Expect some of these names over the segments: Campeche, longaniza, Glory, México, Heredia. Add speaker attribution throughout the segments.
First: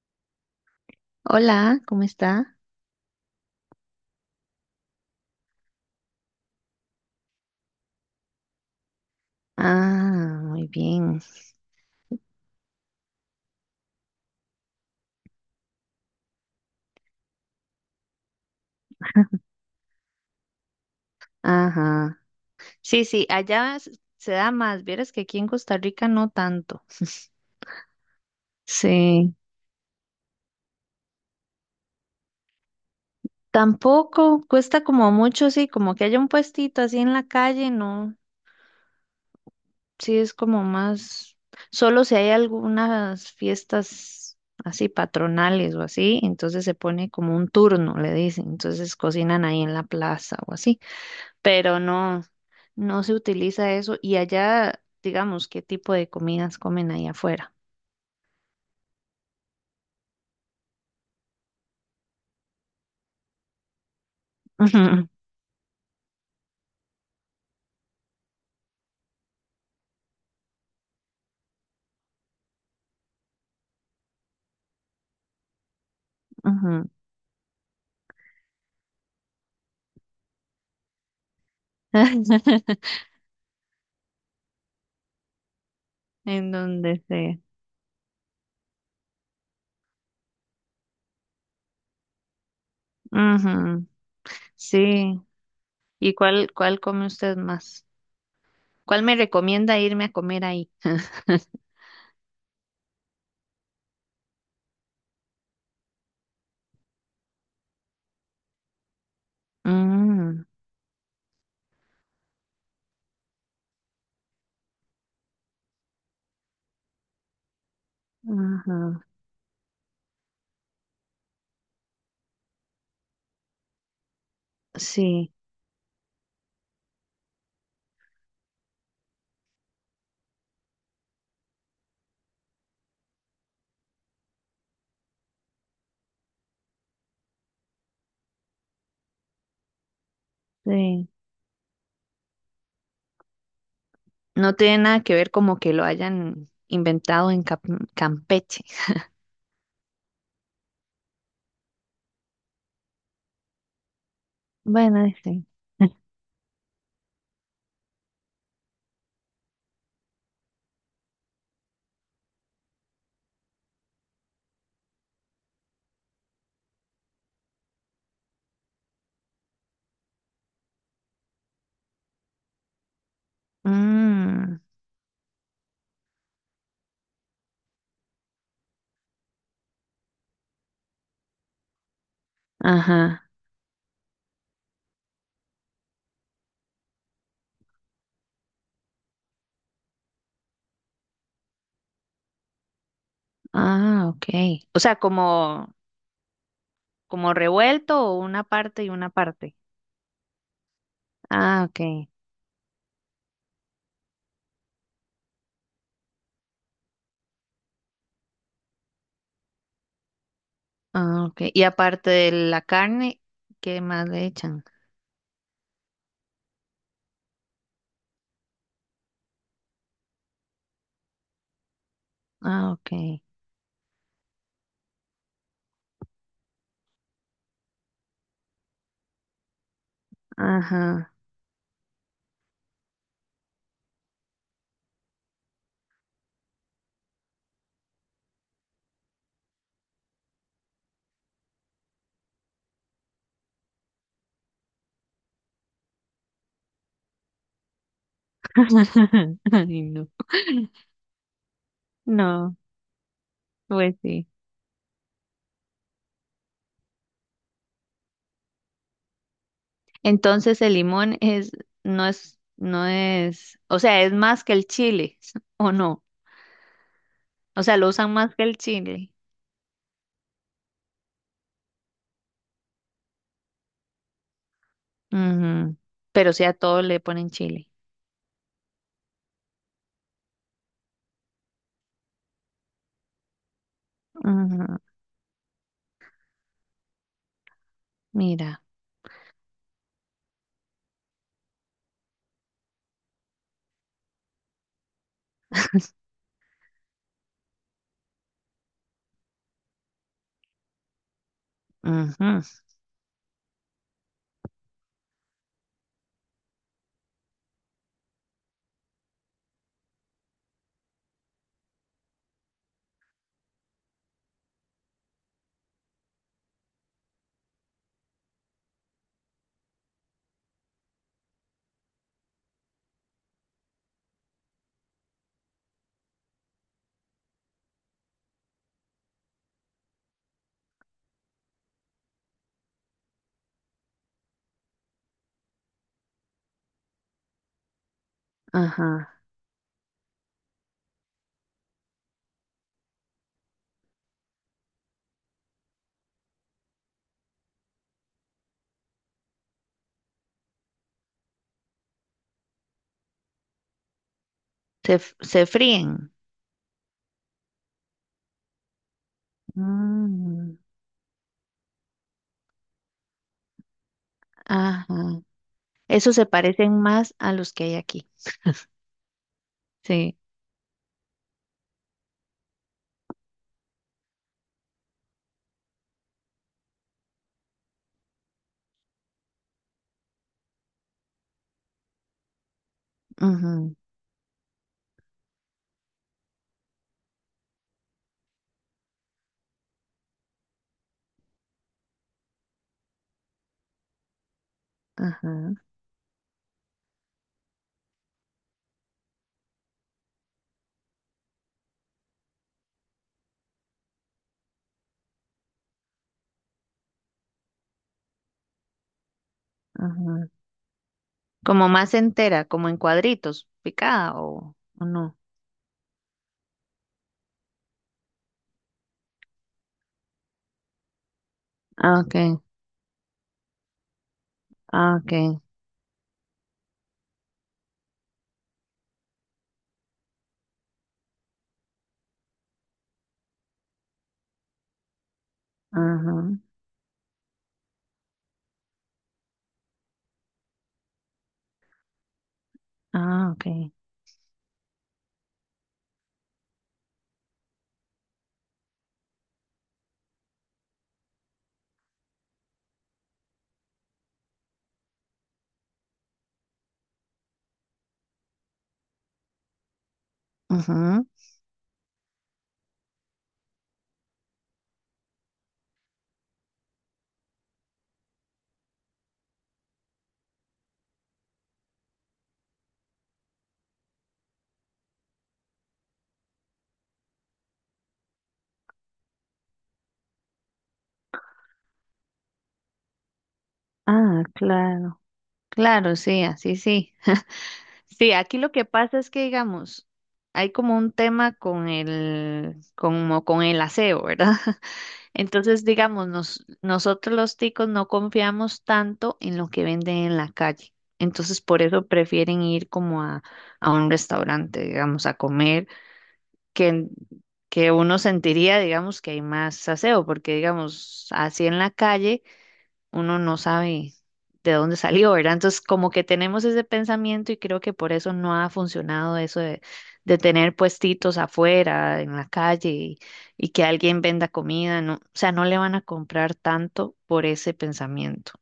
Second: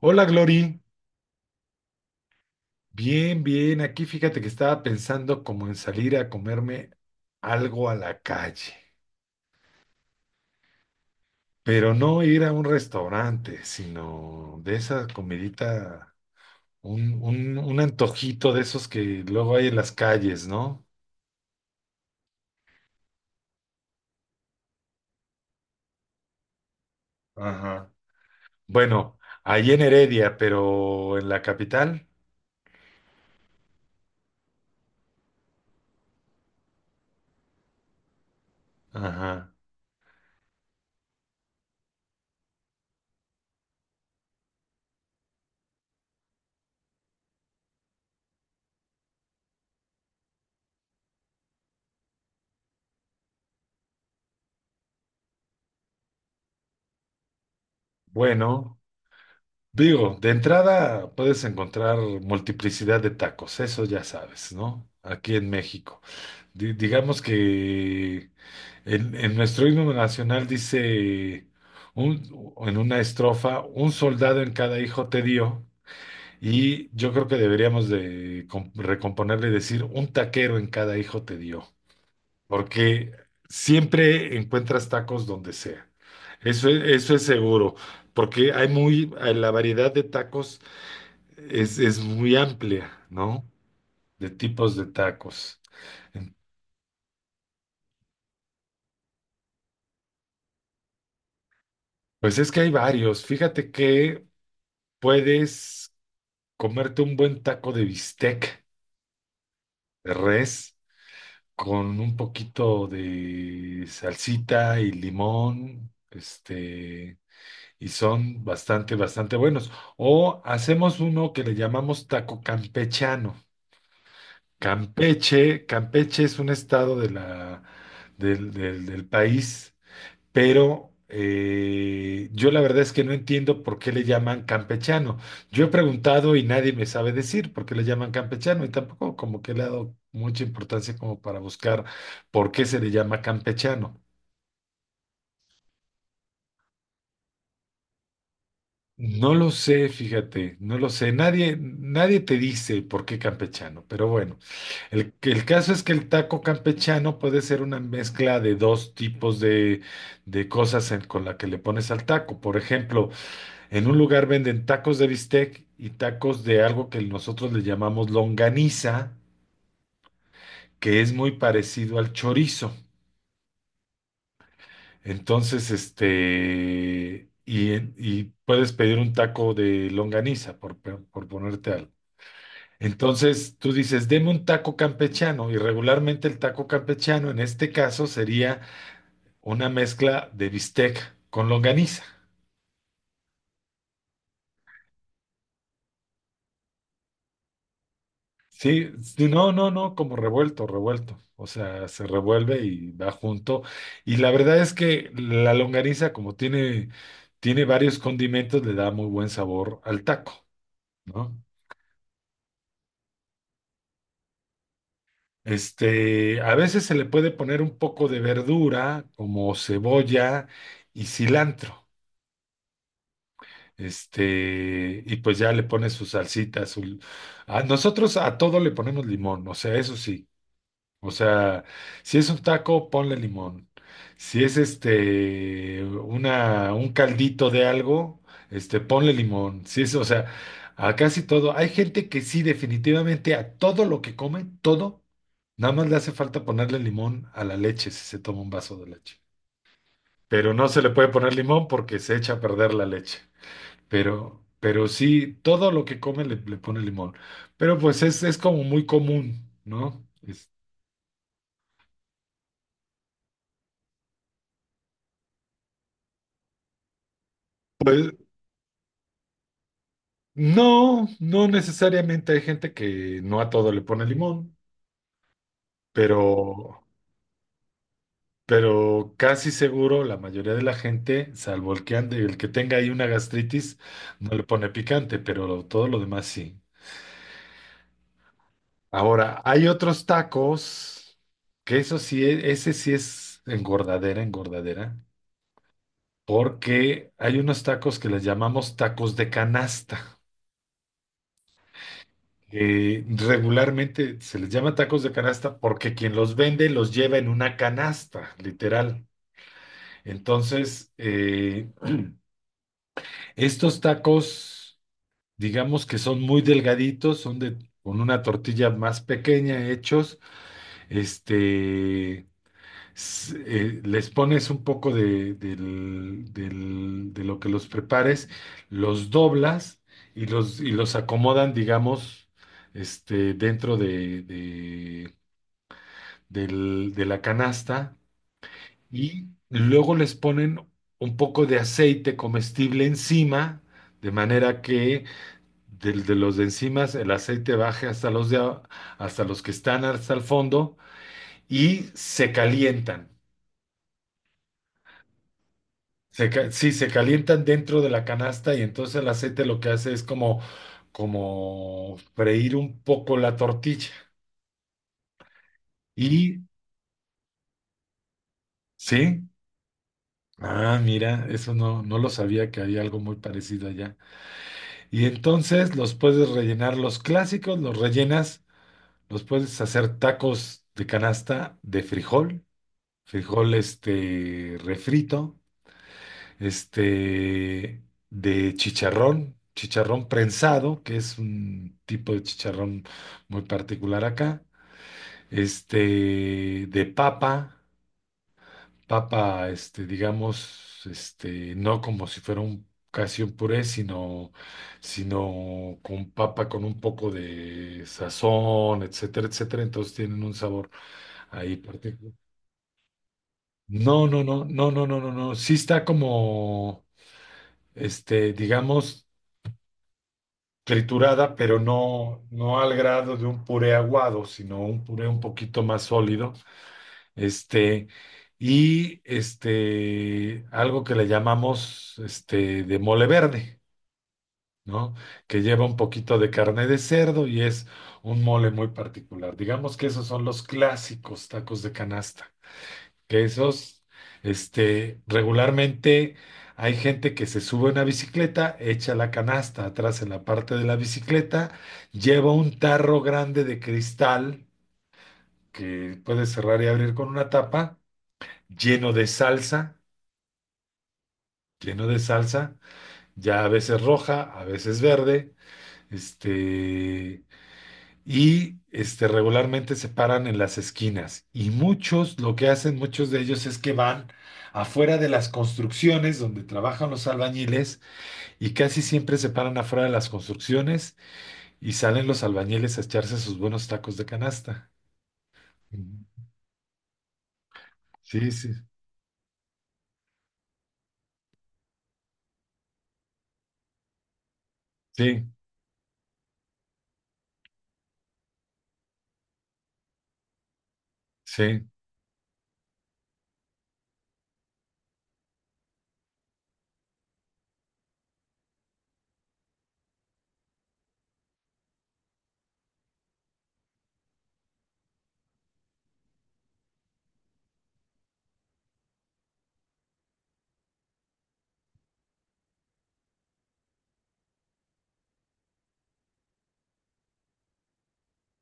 Speaker 1: Hola, Glory.
Speaker 2: Hola, ¿cómo está?
Speaker 1: Bien, bien. Aquí fíjate que estaba pensando como en salir a comerme algo a la calle,
Speaker 2: Ah, muy bien.
Speaker 1: pero no ir a un restaurante, sino de esa comidita, un antojito de esos que luego hay en las calles, ¿no?
Speaker 2: Ajá. Sí, sí, allá se da más. Vieras que aquí en Costa Rica no tanto.
Speaker 1: Ajá. Bueno,
Speaker 2: Sí.
Speaker 1: ahí en Heredia, pero en la capital.
Speaker 2: Tampoco cuesta como mucho, sí, como que haya un puestito así en la calle, no.
Speaker 1: Ajá.
Speaker 2: Sí, es como más. Solo si hay algunas fiestas así patronales o así, entonces se pone como un turno, le dicen. Entonces cocinan ahí en la plaza o así. Pero no. No se utiliza eso. Y allá, digamos, ¿qué tipo de comidas comen ahí afuera?
Speaker 1: Bueno, digo, de entrada puedes encontrar multiplicidad de tacos, eso ya sabes, ¿no?
Speaker 2: Ujú,
Speaker 1: Aquí en México. Digamos que en nuestro himno nacional dice un- en una estrofa, un soldado en cada hijo te dio,
Speaker 2: ujú.
Speaker 1: y yo creo que deberíamos de recomponerle y decir un taquero en cada hijo te dio, porque siempre encuentras tacos donde sea.
Speaker 2: En donde
Speaker 1: Eso es
Speaker 2: sea.
Speaker 1: seguro, porque hay muy, la variedad de tacos es muy amplia, ¿no?
Speaker 2: Ujú,
Speaker 1: De tipos de
Speaker 2: sí.
Speaker 1: tacos.
Speaker 2: ¿Y cuál, cuál come usted más? ¿Cuál me recomienda irme a comer ahí?
Speaker 1: Pues es que hay varios. Fíjate que puedes comerte un buen taco de bistec de
Speaker 2: Mm,
Speaker 1: res con un poquito de salsita y limón, y son bastante,
Speaker 2: ajá,
Speaker 1: bastante buenos. O hacemos uno que le llamamos taco campechano.
Speaker 2: sí,
Speaker 1: Campeche, Campeche es un estado de la, del país pero yo la verdad es que no entiendo por qué le llaman campechano. Yo he preguntado y nadie me sabe decir por qué le llaman campechano y tampoco como que le he dado mucha importancia
Speaker 2: sí.
Speaker 1: como para buscar por qué se le llama campechano.
Speaker 2: No tiene nada que ver como que lo hayan inventado en Campeche.
Speaker 1: No lo sé, fíjate, no lo sé. Nadie, nadie te dice por qué campechano, pero bueno,
Speaker 2: Bueno,
Speaker 1: el
Speaker 2: sí.
Speaker 1: caso es que el taco campechano puede ser una mezcla de dos tipos de, de cosas con la que le pones al taco. Por ejemplo, en un lugar venden tacos de bistec y tacos de algo que nosotros le llamamos longaniza, que es muy parecido al chorizo.
Speaker 2: Mm,
Speaker 1: Entonces, y puedes pedir un taco de longaniza, por ponerte algo.
Speaker 2: ajá.
Speaker 1: Entonces, tú dices, deme un taco campechano, y regularmente el taco campechano en este caso sería una mezcla de bistec con longaniza.
Speaker 2: Ah, ok. O sea, como como revuelto o una parte y
Speaker 1: Sí,
Speaker 2: una
Speaker 1: sí, no,
Speaker 2: parte.
Speaker 1: no, no, como revuelto, revuelto. O
Speaker 2: Ah, ok.
Speaker 1: sea, se revuelve y va junto. Y la verdad es que la longaniza, como tiene, tiene varios condimentos, le da muy buen sabor al taco,
Speaker 2: Ah,
Speaker 1: ¿no?
Speaker 2: ok. Y aparte de la carne, ¿qué más le echan?
Speaker 1: A veces se le puede poner un poco de verdura, como cebolla y cilantro.
Speaker 2: Ah, ok.
Speaker 1: Y pues ya le pone su salsita, su... A nosotros a todo le ponemos limón, o sea, eso sí. O
Speaker 2: Ajá.
Speaker 1: sea, si es un taco, ponle limón. Si es una un caldito de algo, ponle limón. Si es, o sea, a casi todo. Hay gente que sí, definitivamente a todo lo que come, todo, nada más le hace falta ponerle limón a la leche si se toma un vaso de leche.
Speaker 2: Ay, no.
Speaker 1: Pero no se le puede poner limón porque se echa a
Speaker 2: No,
Speaker 1: perder la leche.
Speaker 2: pues sí.
Speaker 1: Pero sí, todo lo que come le pone limón. Pero pues es como muy común, ¿no?
Speaker 2: Entonces el limón es, no es, no es, o sea, es más que el chile, ¿o no? O sea, lo usan más que el chile.
Speaker 1: No, no necesariamente hay gente que no a todo le pone limón,
Speaker 2: Ujú. Pero sí a
Speaker 1: pero,
Speaker 2: todo le ponen chile.
Speaker 1: pero casi seguro la mayoría de la gente, salvo el que ande, el que tenga ahí una gastritis, no le pone
Speaker 2: Ujú.
Speaker 1: picante, pero todo lo demás sí.
Speaker 2: Mira.
Speaker 1: Ahora, hay otros tacos, que eso sí, ese sí es engordadera, engordadera, porque hay unos tacos que les llamamos tacos de canasta.
Speaker 2: Ujú.
Speaker 1: Regularmente se les llama tacos de canasta porque quien los vende los lleva en una canasta, literal. Entonces, estos tacos, digamos que son muy delgaditos, son de, con una tortilla más pequeña hechos. Este, les pones un poco de, de lo que los prepares, los doblas y y los acomodan, digamos, dentro de, de la canasta
Speaker 2: Ajá.
Speaker 1: y luego les ponen un poco de aceite comestible encima, de manera que los de encima el aceite baje hasta hasta los que están hasta el fondo y se calientan.
Speaker 2: Se, se fríen.
Speaker 1: Sí, se calientan dentro de la canasta y entonces el aceite lo que hace es como,
Speaker 2: Mm,
Speaker 1: como freír un poco la tortilla.
Speaker 2: ajá. Esos se
Speaker 1: Y
Speaker 2: parecen más a los que hay aquí.
Speaker 1: sí,
Speaker 2: Sí.
Speaker 1: ah, mira, eso no, no lo sabía que había algo muy parecido allá. Y entonces los puedes rellenar los clásicos, los rellenas, los puedes hacer tacos de canasta de frijol, frijol
Speaker 2: Ujú,
Speaker 1: refrito, este de chicharrón, chicharrón prensado, que es un tipo de chicharrón muy particular acá,
Speaker 2: ajá,
Speaker 1: de papa, papa, digamos, no como si fuera un casi un puré, sino, sino con papa con un poco de sazón, etcétera, etcétera. Entonces tienen
Speaker 2: ajá.
Speaker 1: un sabor ahí
Speaker 2: Como más
Speaker 1: particular.
Speaker 2: entera, como en cuadritos,
Speaker 1: No,
Speaker 2: picada
Speaker 1: no, no, no,
Speaker 2: o
Speaker 1: no, no, no,
Speaker 2: no.
Speaker 1: no. Sí está como, digamos, triturada, pero
Speaker 2: Ah,
Speaker 1: no,
Speaker 2: okay.
Speaker 1: no al grado de un puré aguado, sino un
Speaker 2: Ah,
Speaker 1: puré un
Speaker 2: okay.
Speaker 1: poquito más sólido. Este, algo que le llamamos de mole verde, ¿no? Que lleva un poquito de
Speaker 2: Ajá.
Speaker 1: carne de cerdo y es un mole muy particular. Digamos que esos son los clásicos tacos de canasta, que
Speaker 2: Ah, okay.
Speaker 1: esos, regularmente hay gente que se sube a una bicicleta, echa la canasta atrás en la parte de la bicicleta, lleva un tarro grande de cristal que puede cerrar y abrir con una tapa lleno de salsa,
Speaker 2: Ujú.
Speaker 1: lleno de salsa, ya a veces roja, a veces verde, este, regularmente se paran en las esquinas. Y muchos, lo que hacen muchos de ellos es que van afuera de las construcciones donde trabajan los albañiles y casi siempre se paran afuera de las construcciones y salen los albañiles a echarse sus buenos tacos de
Speaker 2: Ah,
Speaker 1: canasta.
Speaker 2: claro. Claro,
Speaker 1: Ujú.
Speaker 2: sí, así sí. Sí,
Speaker 1: Sí,
Speaker 2: aquí
Speaker 1: sí,
Speaker 2: lo que pasa es que, digamos, hay como un tema con el, como con el aseo, ¿verdad?
Speaker 1: sí,
Speaker 2: Entonces, digamos, nosotros los ticos no confiamos tanto en lo que venden en la calle. Entonces, por
Speaker 1: sí.
Speaker 2: eso prefieren ir como a un restaurante, digamos, a comer, que, que uno sentiría, digamos, que hay más aseo, porque, digamos, así en la calle uno no sabe de dónde salió, ¿verdad? Entonces, como que tenemos ese pensamiento y creo que por eso no ha funcionado eso de tener puestitos afuera, en la calle y que alguien venda comida, no, o sea, no le van a comprar tanto por ese pensamiento.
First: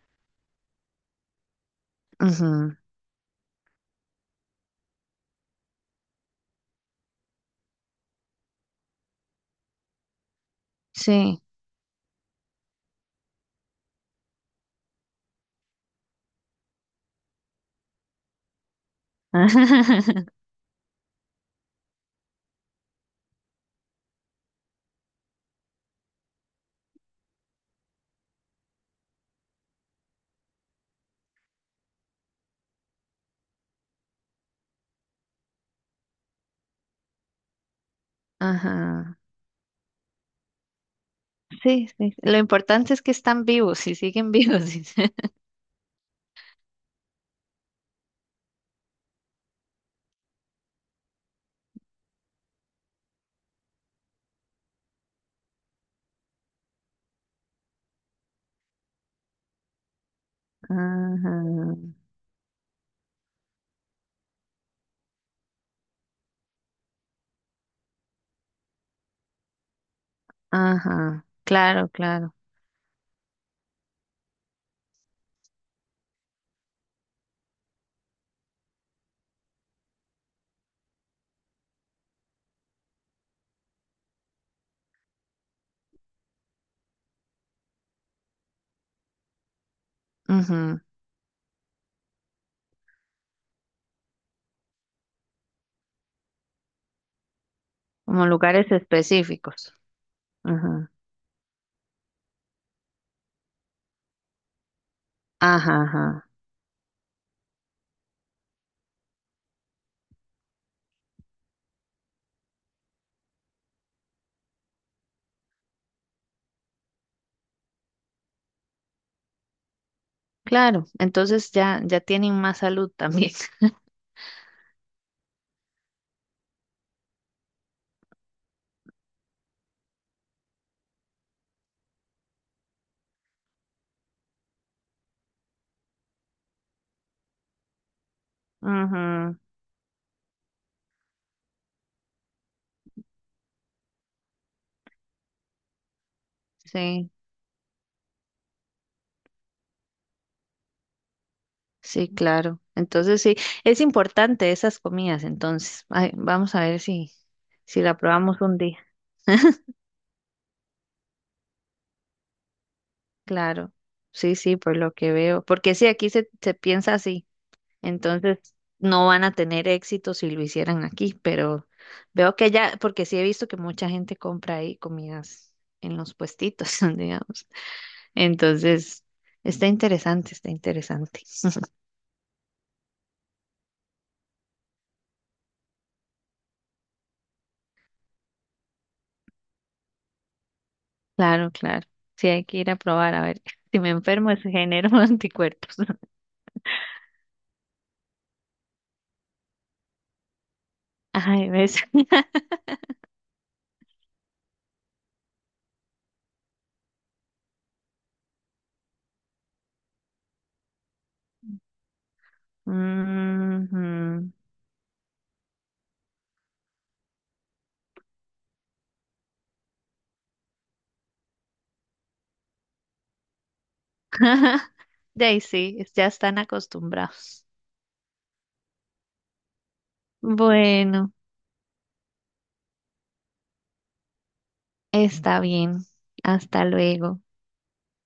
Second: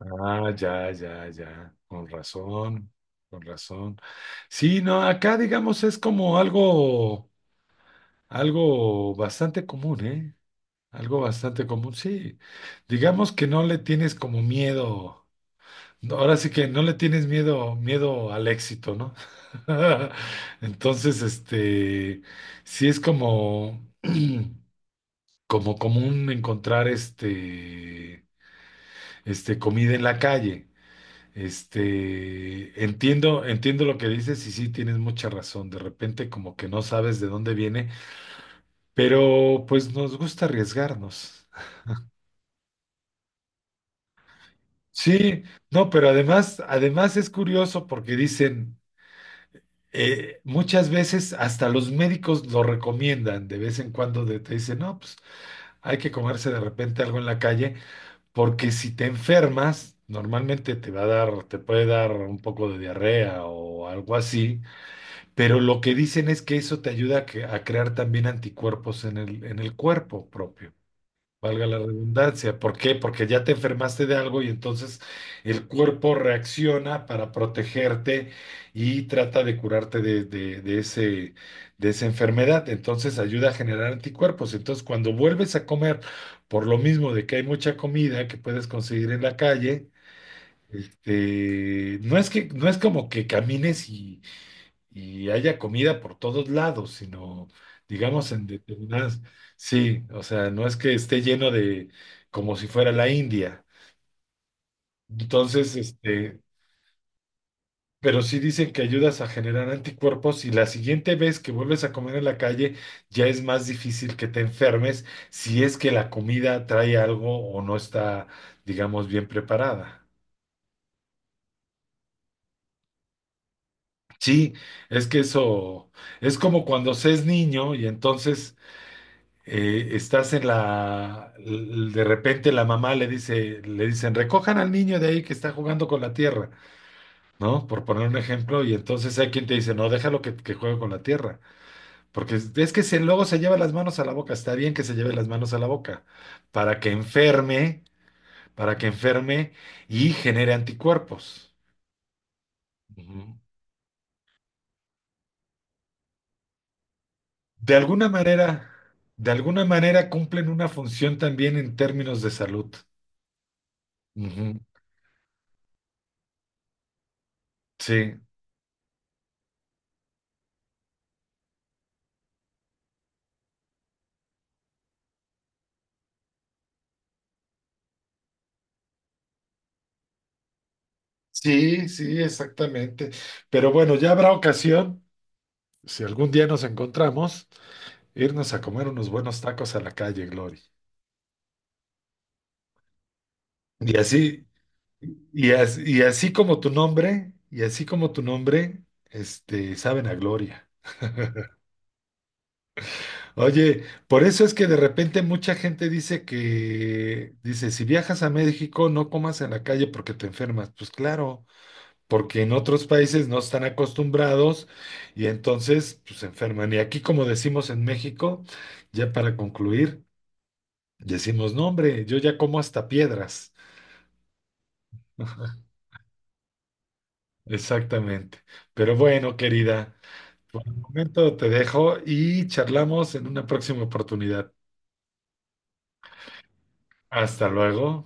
Speaker 1: Ah, ya, ya, ya, con
Speaker 2: Ujú,
Speaker 1: razón, con razón. Sí, no, acá digamos es como algo, algo bastante común, ¿eh? Algo
Speaker 2: sí.
Speaker 1: bastante común, sí. Digamos que no le tienes como miedo, no, ahora sí que no le tienes miedo, miedo al éxito, ¿no? Entonces, sí es como, como común encontrar comida en la calle. Entiendo, entiendo lo que dices y sí tienes mucha razón. De repente como que no sabes de dónde viene,
Speaker 2: Ajá.
Speaker 1: pero pues nos gusta arriesgarnos.
Speaker 2: Sí, sí, sí. Lo importante es que están vivos y siguen vivos, dice.
Speaker 1: Sí, no, pero además, además es curioso porque dicen, muchas veces hasta los médicos lo recomiendan, de vez en cuando te dicen, no, pues hay que comerse de repente algo en la calle, porque si te enfermas, normalmente te va a dar, te
Speaker 2: Ajá.
Speaker 1: puede dar un poco de diarrea o algo así. Pero lo que dicen es que eso te ayuda a, a crear también anticuerpos en en el cuerpo propio,
Speaker 2: Ajá.
Speaker 1: valga la
Speaker 2: Claro, claro.
Speaker 1: redundancia. ¿Por qué? Porque ya te enfermaste de algo y entonces el cuerpo reacciona para protegerte y trata de curarte de, de ese, de esa enfermedad. Entonces ayuda a generar anticuerpos. Entonces cuando vuelves a comer, por lo mismo de que hay mucha comida que puedes conseguir en la calle,
Speaker 2: Ujú.
Speaker 1: no es que, no es como que camines y haya comida por todos lados, sino,
Speaker 2: Como
Speaker 1: digamos, en
Speaker 2: lugares
Speaker 1: determinadas,
Speaker 2: específicos.
Speaker 1: sí, o sea, no es
Speaker 2: Ajá.
Speaker 1: que esté lleno de, como si fuera la India. Entonces,
Speaker 2: Ajá, ajá.
Speaker 1: pero sí dicen que ayudas a generar anticuerpos y la siguiente vez que vuelves a comer en la calle ya es más difícil que te enfermes si es que la comida trae algo o no está, digamos, bien preparada.
Speaker 2: Claro, entonces ya, ya tienen más salud también.
Speaker 1: Sí, es que eso es como cuando se es niño y entonces estás en de repente la mamá le dice, le dicen, recojan al niño de ahí que está jugando con la tierra, ¿no? Por poner un ejemplo, y entonces hay
Speaker 2: Ujú,
Speaker 1: quien te dice, no, déjalo que juegue con la tierra, porque es que si luego se lleva las manos a la boca, está bien que se lleve las manos a la boca, para que
Speaker 2: sí,
Speaker 1: enferme, para que enferme y genere anticuerpos.
Speaker 2: sí, claro. Entonces
Speaker 1: Ujú.
Speaker 2: sí, es importante esas comidas, entonces. Ay, vamos a ver si,
Speaker 1: De
Speaker 2: si la
Speaker 1: alguna
Speaker 2: probamos un
Speaker 1: manera,
Speaker 2: día.
Speaker 1: de alguna manera cumplen una función también en términos de salud.
Speaker 2: Claro, sí, sí,
Speaker 1: Ujú.
Speaker 2: por lo que veo. Porque sí, aquí se, se piensa así,
Speaker 1: Sí,
Speaker 2: entonces no van a tener éxito si lo hicieran aquí, pero veo que ya, porque sí he visto que mucha gente compra ahí comidas en los puestitos, digamos. Entonces, está interesante, está interesante.
Speaker 1: sí, sí, exactamente. Pero bueno, ya habrá ocasión, si algún día nos encontramos, irnos a comer unos buenos tacos a la calle, Glory.
Speaker 2: Claro, claro. Sí, hay que ir a probar, a ver. Si me
Speaker 1: Y
Speaker 2: enfermo, es
Speaker 1: así,
Speaker 2: genero
Speaker 1: y
Speaker 2: anticuerpos.
Speaker 1: así, y así como tu nombre, y así como tu nombre, saben a gloria.
Speaker 2: Ay, ves.
Speaker 1: Oye, por eso es que de repente mucha gente dice que, dice, si viajas a México, no comas en la calle porque te enfermas. Pues claro. Porque en otros países no están
Speaker 2: Ujú.
Speaker 1: acostumbrados y entonces pues, se enferman. Y aquí, como decimos en México, ya para concluir, decimos, no, hombre, yo ya como hasta piedras.
Speaker 2: De ahí sí, ya están acostumbrados.
Speaker 1: Exactamente. Pero bueno, querida, de
Speaker 2: Bueno,
Speaker 1: momento te dejo y charlamos en una próxima oportunidad.
Speaker 2: está bien. Hasta luego.
Speaker 1: Hasta luego.